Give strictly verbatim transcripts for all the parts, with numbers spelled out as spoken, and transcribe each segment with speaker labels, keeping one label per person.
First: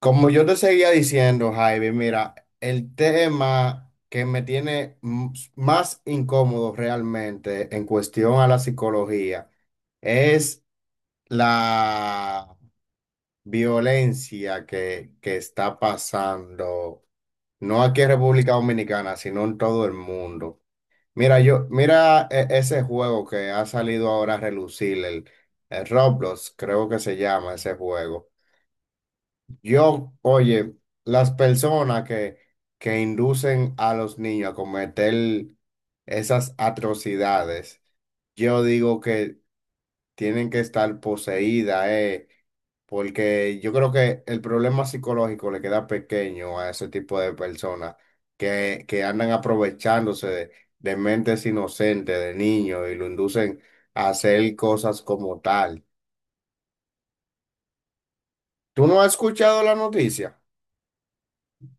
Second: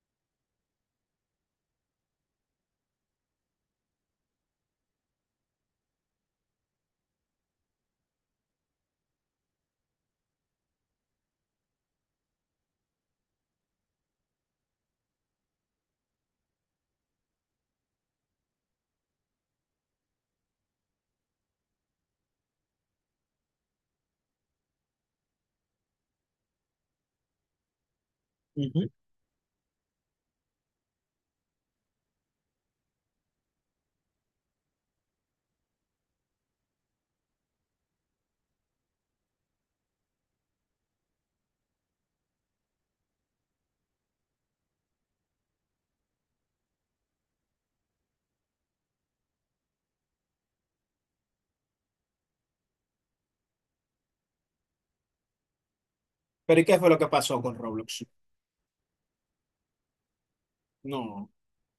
Speaker 1: Como yo te seguía diciendo, Jaime, mira, el tema que me tiene m- más incómodo realmente en cuestión a la psicología es la violencia que, que está pasando, no aquí en República Dominicana, sino en todo el mundo. Mira, yo, mira e- ese juego que ha salido ahora a relucir, el, el Roblox, creo que se llama ese juego.
Speaker 2: Ujú.
Speaker 1: Yo, oye, las personas que, que inducen a los niños a cometer esas atrocidades, yo digo que tienen que estar poseídas, eh, porque yo creo que el problema psicológico le queda pequeño a ese tipo de personas que, que andan aprovechándose de, de mentes inocentes, de niños, y lo inducen a hacer cosas como tal.
Speaker 2: Pero ¿y qué fue lo que pasó con Roblox?
Speaker 1: ¿Tú no has escuchado la noticia?
Speaker 2: No,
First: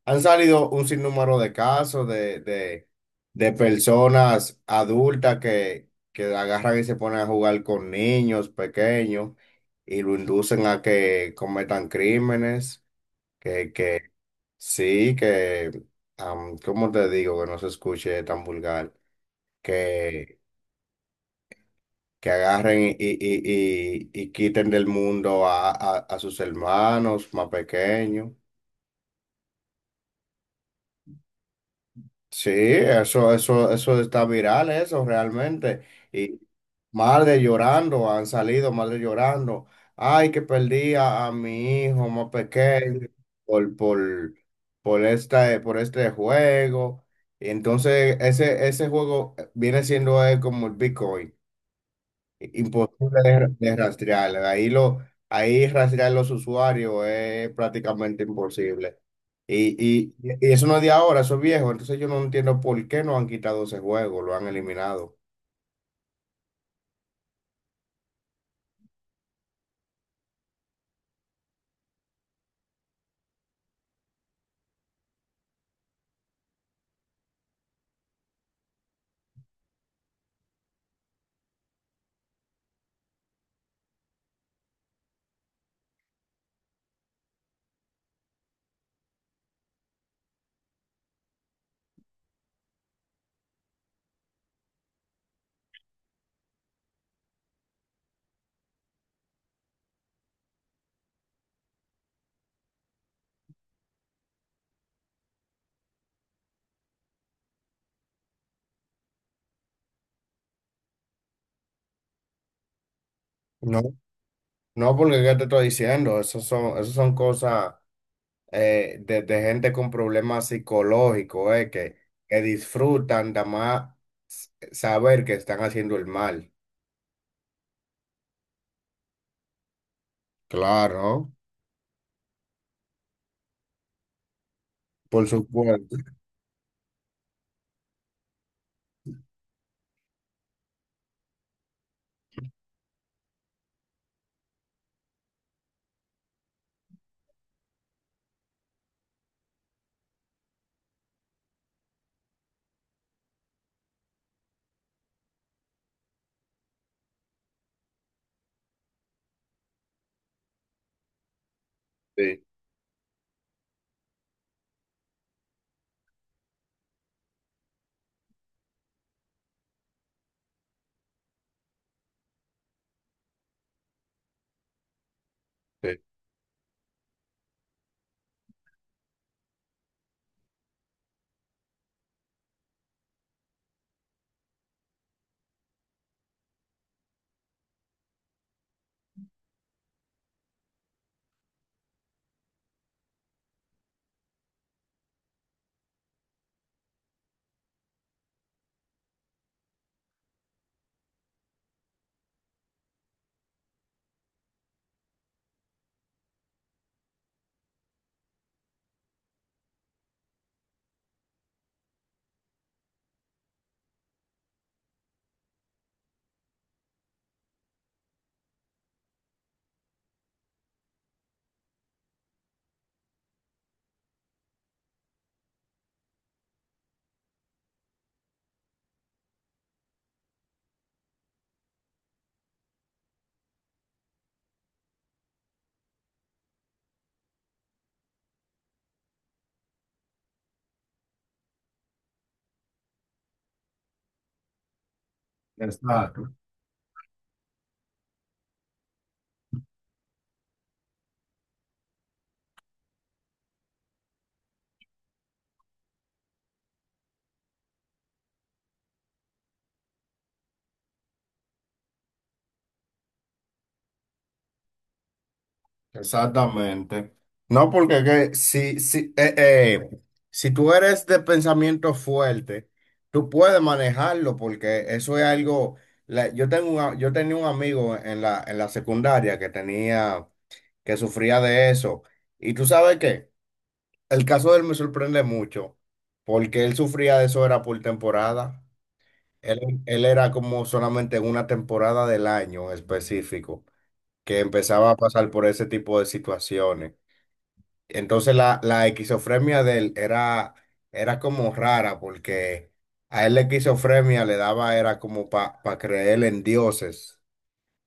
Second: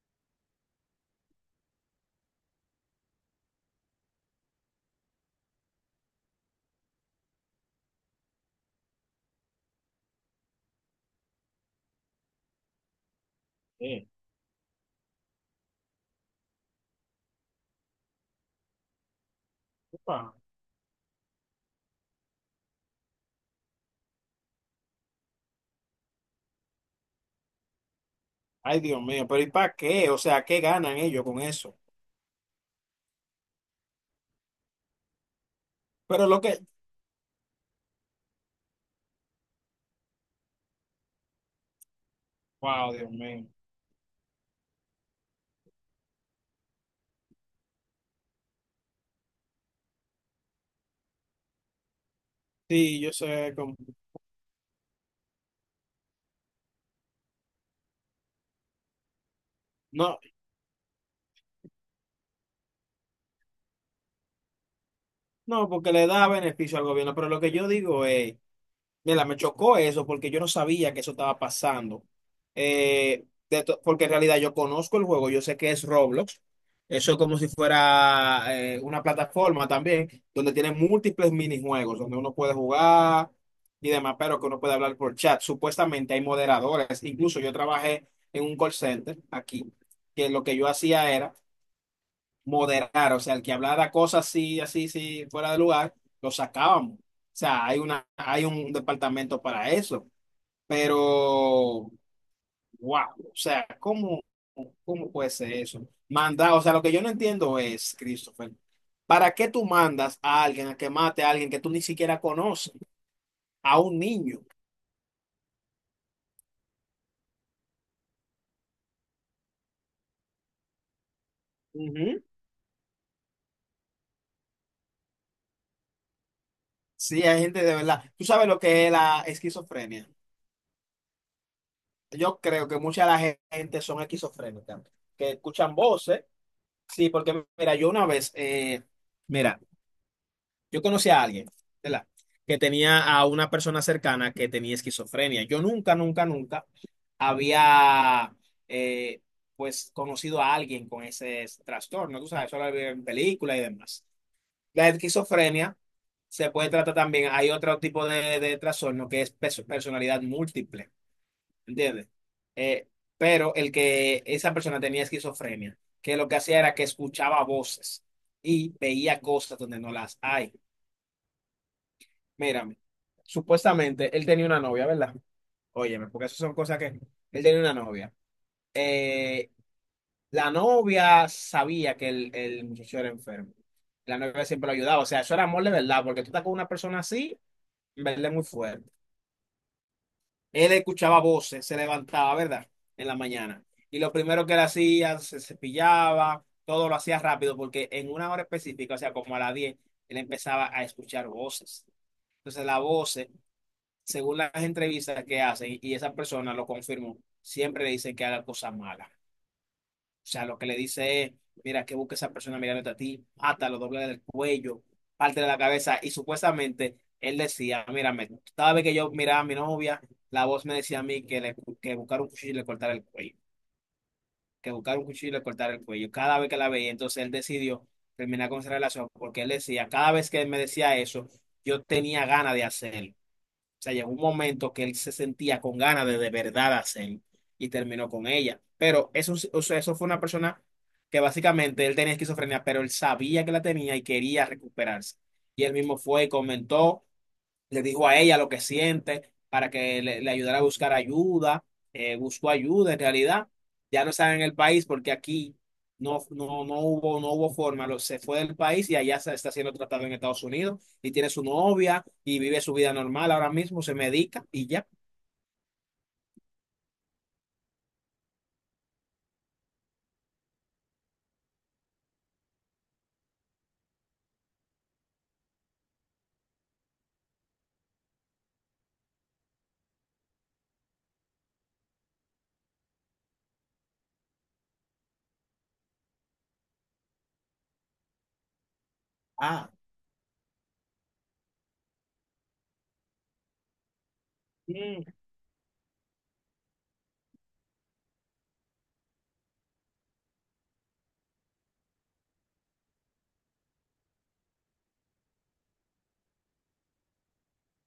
Speaker 1: Han salido un sinnúmero de casos de, de, de personas adultas que, que agarran y se ponen a jugar con niños pequeños y lo inducen a que cometan crímenes, que, que
Speaker 2: eh,
Speaker 1: sí, que, am, ¿Cómo te digo? Que no se escuche tan vulgar,
Speaker 2: upa.
Speaker 1: que, que agarren y, y, y, y- y quiten del mundo a, a, a sus hermanos más pequeños.
Speaker 2: Ay, Dios mío, pero ¿y para qué? O sea, ¿qué ganan ellos con eso?
Speaker 1: Sí, eso, eso, eso está viral, eso realmente.
Speaker 2: Pero
Speaker 1: Y
Speaker 2: lo que,
Speaker 1: madres llorando, han salido madres llorando. Ay, que perdí a, a mi hijo más
Speaker 2: wow,
Speaker 1: pequeño
Speaker 2: Dios mío.
Speaker 1: por, por, por esta- por este juego. Y entonces ese, ese juego viene siendo eh, como el Bitcoin.
Speaker 2: Sí, yo
Speaker 1: Imposible
Speaker 2: sé
Speaker 1: de,
Speaker 2: cómo.
Speaker 1: de rastrear. Ahí, lo, ahí rastrear los usuarios es prácticamente imposible. Y, y,
Speaker 2: No,
Speaker 1: y eso no es de ahora, eso es viejo. Entonces yo no entiendo por qué no han quitado ese juego, lo han eliminado.
Speaker 2: No, porque le da beneficio al gobierno, pero lo que yo digo es, mira, me chocó eso porque yo no sabía que eso estaba pasando. Eh, de to- porque en realidad yo conozco el juego, yo sé que es Roblox. Eso es como si fuera eh, una plataforma también, donde tiene múltiples minijuegos, donde uno puede jugar y demás, pero que uno puede hablar por chat. Supuestamente hay moderadores. Incluso yo trabajé en un call center aquí, que lo que yo hacía era moderar, o sea, el que hablara cosas así, así, sí, fuera de lugar, lo sacábamos. O sea, hay una, hay un departamento para eso. Pero, wow, o sea, ¿cómo, cómo puede ser eso? Mandar, o sea, lo que yo no entiendo es, Christopher, ¿para qué tú mandas a alguien a que mate a alguien que tú ni siquiera conoces, a
Speaker 1: No,
Speaker 2: un niño?
Speaker 1: no porque ¿qué te estoy diciendo? Esas son, esas son cosas eh, de, de gente con problemas psicológicos, eh, que,
Speaker 2: Ujú.
Speaker 1: que disfrutan de más saber que están haciendo el mal.
Speaker 2: Sí, hay gente de verdad. ¿Tú sabes lo que es la esquizofrenia?
Speaker 1: Claro,
Speaker 2: Yo creo que mucha de la gente son esquizofrénicas,
Speaker 1: por
Speaker 2: que escuchan
Speaker 1: supuesto.
Speaker 2: voces. Sí, porque mira, yo una vez, eh, mira, yo conocí a alguien, ¿verdad? Que tenía a una persona cercana que tenía esquizofrenia. Yo nunca, nunca, nunca había, eh, pues, conocido a alguien con ese trastorno, tú sabes, solo había en películas y demás. La esquizofrenia se puede tratar también, hay otro tipo de, de trastorno que es perso- personalidad múltiple. ¿Entiendes?
Speaker 1: Sí,
Speaker 2: Eh, pero el que esa persona tenía esquizofrenia, que lo que hacía era que escuchaba voces y veía cosas donde no las hay. Mírame, supuestamente él tenía una novia, ¿verdad?
Speaker 1: sí.
Speaker 2: Óyeme, porque esas son cosas que él tenía una novia. Eh, la novia sabía que el, el muchacho era enfermo. La novia siempre lo ayudaba. O sea, eso era amor de verdad, porque tú estás con una persona así, en verdad es muy fuerte. Él escuchaba voces, se levantaba, ¿verdad? En la mañana. Y lo primero que él hacía, se cepillaba, todo lo hacía rápido, porque en una hora específica, o sea, como a las diez, él empezaba a escuchar voces. Entonces, las voces, según las entrevistas que hacen, y esa persona lo confirmó, siempre le dicen que haga cosas malas. O sea, lo que le dice es, mira, que busque esa persona mirándote a ti, lo doble del cuello, parte de la cabeza. Y supuestamente él decía, mírame, cada vez que yo miraba a mi novia, la voz me decía a mí que, le, que buscar un cuchillo y le cortara el cuello, que buscar un cuchillo y le cortara el cuello. Cada vez que la veía, entonces él decidió terminar con esa relación porque él decía, cada vez que él me decía eso, yo tenía ganas de hacerlo. O sea, llegó un momento que él se sentía con ganas de de verdad hacerlo y terminó con ella. Pero eso, sí- o sea, eso fue una persona que básicamente él tenía esquizofrenia, pero él sabía que la tenía y quería recuperarse. Y él mismo fue y
Speaker 1: Exacto.
Speaker 2: comentó, le dijo a ella lo que siente para que le, le ayudara a buscar ayuda, eh, buscó ayuda en realidad, ya no está en el país porque aquí no, no, no hubo, no hubo forma, lo- se fue del país y allá se está siendo tratado en Estados Unidos y tiene su novia y vive su vida normal ahora mismo, se medica y ya.
Speaker 1: Exactamente. No, porque que si, si, eh, eh, si tú eres de pensamiento fuerte, tú puedes manejarlo porque eso es algo... la- yo tengo un a- yo tenía un amigo en la, en la secundaria que tenía, que sufría de eso. Y tú sabes qué, el caso de él me sorprende mucho porque él sufría de eso era por temporada. Él,
Speaker 2: Ah.
Speaker 1: Él era como solamente en una temporada del año específico que empezaba a
Speaker 2: Mm.
Speaker 1: pasar por ese tipo de situaciones. Entonces la, la esquizofrenia de él era, era como rara porque a él la esquizofrenia le daba, era como para creer en dioses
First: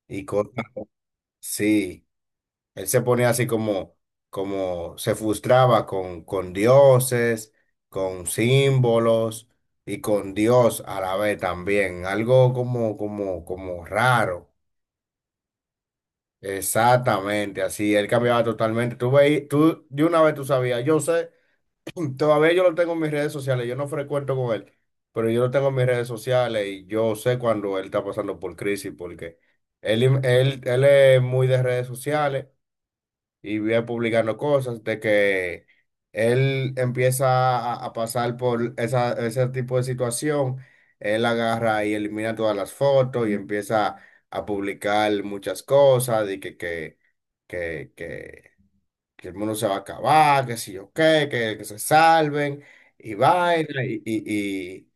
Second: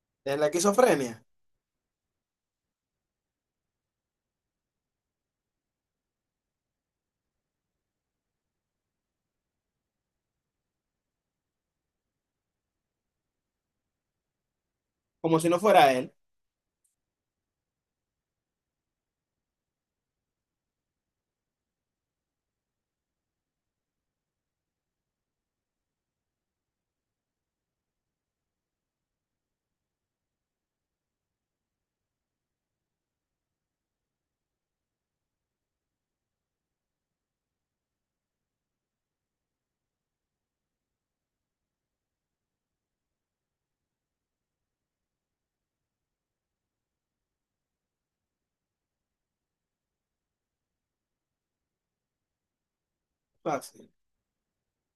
Speaker 1: y
Speaker 2: Es la
Speaker 1: cosas
Speaker 2: esquizofrenia.
Speaker 1: así. Él se ponía así como, como se frustraba con, con dioses, con símbolos y con Dios a la vez también. Algo como, como, como raro.
Speaker 2: Como si no fuera él.
Speaker 1: Exactamente, así. Él cambiaba totalmente. Tú veí- tú de una vez tú sabías, yo sé. Todavía yo lo tengo en mis redes sociales, yo no frecuento con él, pero yo lo tengo en mis redes sociales y yo sé cuando él está pasando por crisis porque él, él, él es muy de redes sociales y viene publicando cosas de que él empieza a, a pasar por esa, ese tipo de situación, él agarra y elimina todas las fotos y empieza a publicar muchas cosas y que, que, que, que que el mundo se va a acabar, que si yo qué, que, que se salven, y vaina,
Speaker 2: Fácil.
Speaker 1: y, y, y,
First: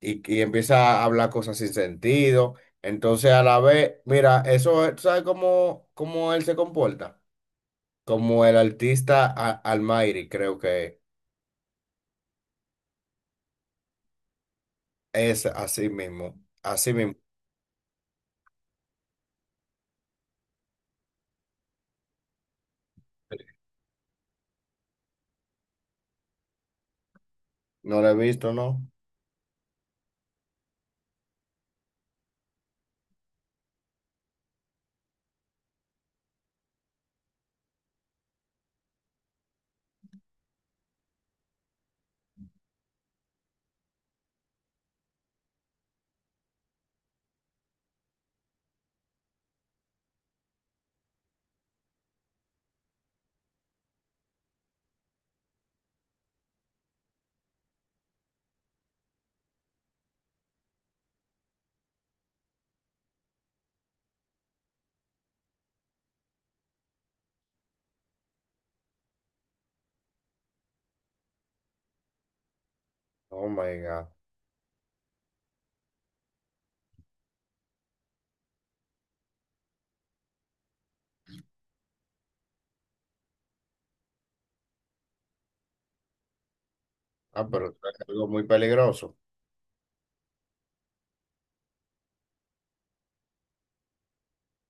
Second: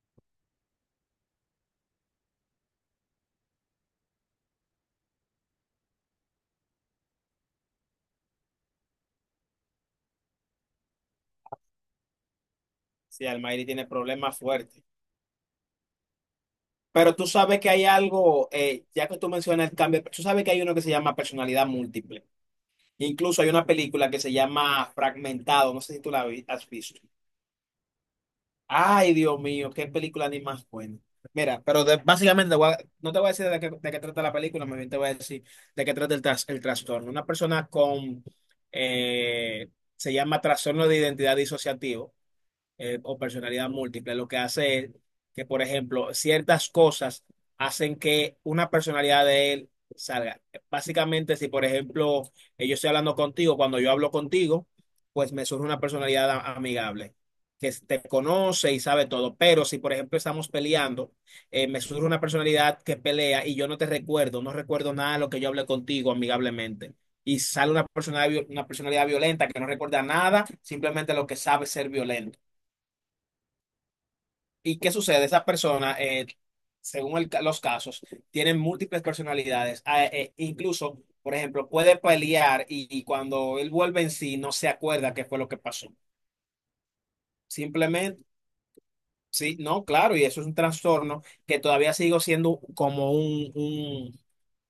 Speaker 1: y- y empieza a hablar cosas sin sentido. Entonces, a la vez, mira, eso, es- ¿tú sabes cómo, cómo él se comporta? Como el artista a- Almighty, creo que
Speaker 2: Sí, Almairi tiene problemas fuertes.
Speaker 1: es así mismo, así
Speaker 2: Pero
Speaker 1: mismo.
Speaker 2: tú sabes que hay algo, eh, ya que tú mencionas el cambio, tú sabes que hay uno que se llama personalidad múltiple. Incluso hay una película que se llama Fragmentado, no sé si tú la vi- has visto.
Speaker 1: No lo he visto, ¿no?
Speaker 2: Ay, Dios mío, qué película ni más buena. Mira, pero de- básicamente voy a- no te voy a decir de qué, de qué trata la película, más bien te voy a decir de qué trata el, tras- el trastorno. Una persona con, eh, se llama trastorno de identidad disociativo eh, o personalidad múltiple. Lo que hace es que, por ejemplo, ciertas cosas hacen que una personalidad de él salga. Básicamente, si por ejemplo eh, yo estoy hablando contigo, cuando yo hablo contigo, pues me surge una personalidad a- amigable, que te conoce y sabe todo, pero si por ejemplo estamos peleando, eh, me surge una personalidad que pelea y yo no te recuerdo, no recuerdo nada de lo que yo hablé contigo amigablemente y sale una personalidad, una personalidad violenta que no recuerda nada, simplemente lo que sabe ser violento.
Speaker 1: Oh my God.
Speaker 2: ¿Y qué sucede? Esas personas, eh, según el ca- los casos, tienen múltiples personalidades. Ah, eh, incluso, por ejemplo, puede pelear y, y cuando él vuelve en sí no se acuerda qué fue lo que pasó.
Speaker 1: Ah, pero eso es
Speaker 2: Simplemente,
Speaker 1: algo muy peligroso.
Speaker 2: sí, no, claro, y eso es un trastorno que todavía sigo siendo como un,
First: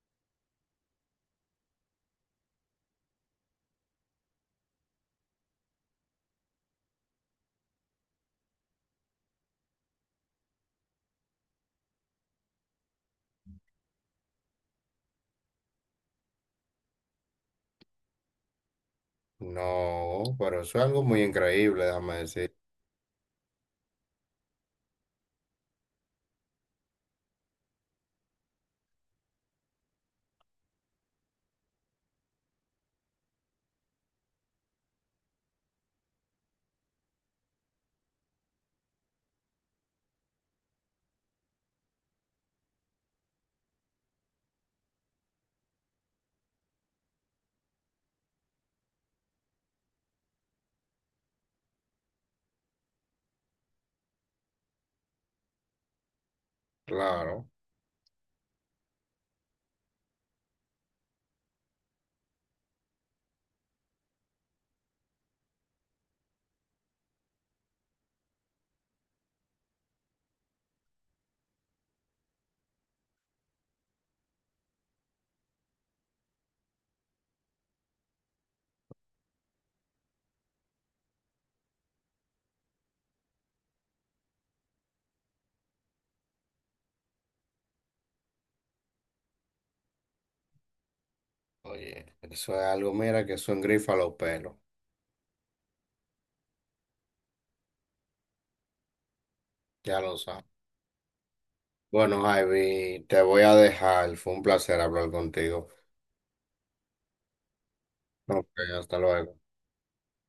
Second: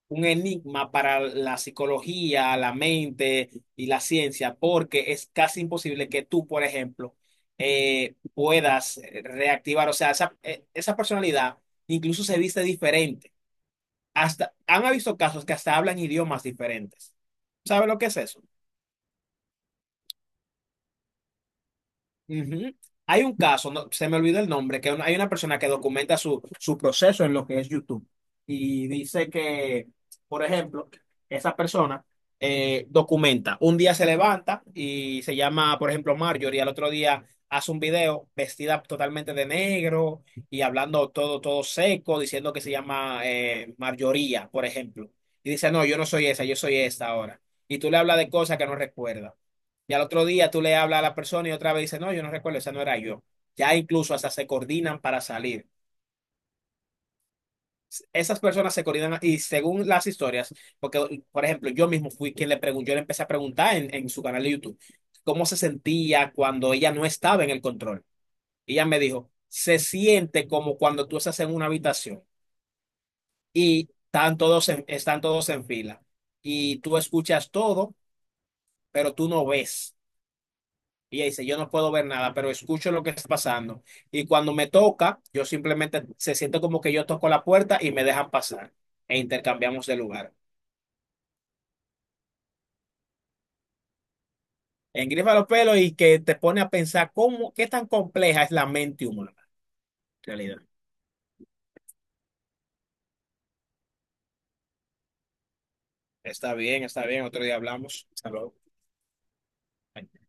Speaker 2: un enigma para la psicología, la mente y la ciencia, porque es casi imposible que tú, por ejemplo, eh, puedas eh, reactivar, o sea, esa, eh, esa personalidad incluso se viste diferente. Hasta, han visto casos que hasta hablan idiomas diferentes. ¿Sabe lo que es eso?
Speaker 1: No, pero eso es algo muy increíble, déjame decir.
Speaker 2: Ujú. Hay un caso, no- se me olvidó el nombre, que una- hay una persona que documenta su, su proceso en lo que es YouTube y dice que, por ejemplo, esa persona eh, documenta, un día se levanta y se llama, por ejemplo, Marjorie, al otro día hace un video vestida totalmente de negro y hablando todo, todo seco, diciendo que se llama eh, Marjoría, por ejemplo. Y dice, no, yo no soy esa, yo soy esta ahora. Y tú le hablas de cosas que no recuerda. Y al otro día tú le hablas a la persona y otra vez dice, no, yo no recuerdo, esa no era yo. Ya incluso hasta se coordinan para salir.
Speaker 1: Claro.
Speaker 2: Esas personas se coordinan y según las historias, porque por ejemplo, yo mismo fui quien le preguntó, yo le empecé a preguntar en, en su canal de YouTube cómo se sentía cuando ella no estaba en el control. Y ella me dijo, se siente como cuando tú estás en una habitación y están todos en- están todos en fila y tú escuchas todo, pero tú no ves. Y ella dice, yo no puedo ver nada, pero escucho lo que está pasando. Y cuando me toca, yo simplemente se siente como que yo toco la puerta y me dejan pasar. E intercambiamos de lugar.
Speaker 1: Oye, eso es algo, mira, que son grifas los pelos,
Speaker 2: Engrifa los pelos y que te pone a pensar cómo, qué tan compleja es la mente humana
Speaker 1: ya lo
Speaker 2: en realidad.
Speaker 1: sabes. Bueno, Javi, te voy a dejar, fue un placer hablar contigo.
Speaker 2: Está bien, está bien. Otro día hablamos. Hasta
Speaker 1: Ok,
Speaker 2: luego.
Speaker 1: hasta luego.
Speaker 2: Bye.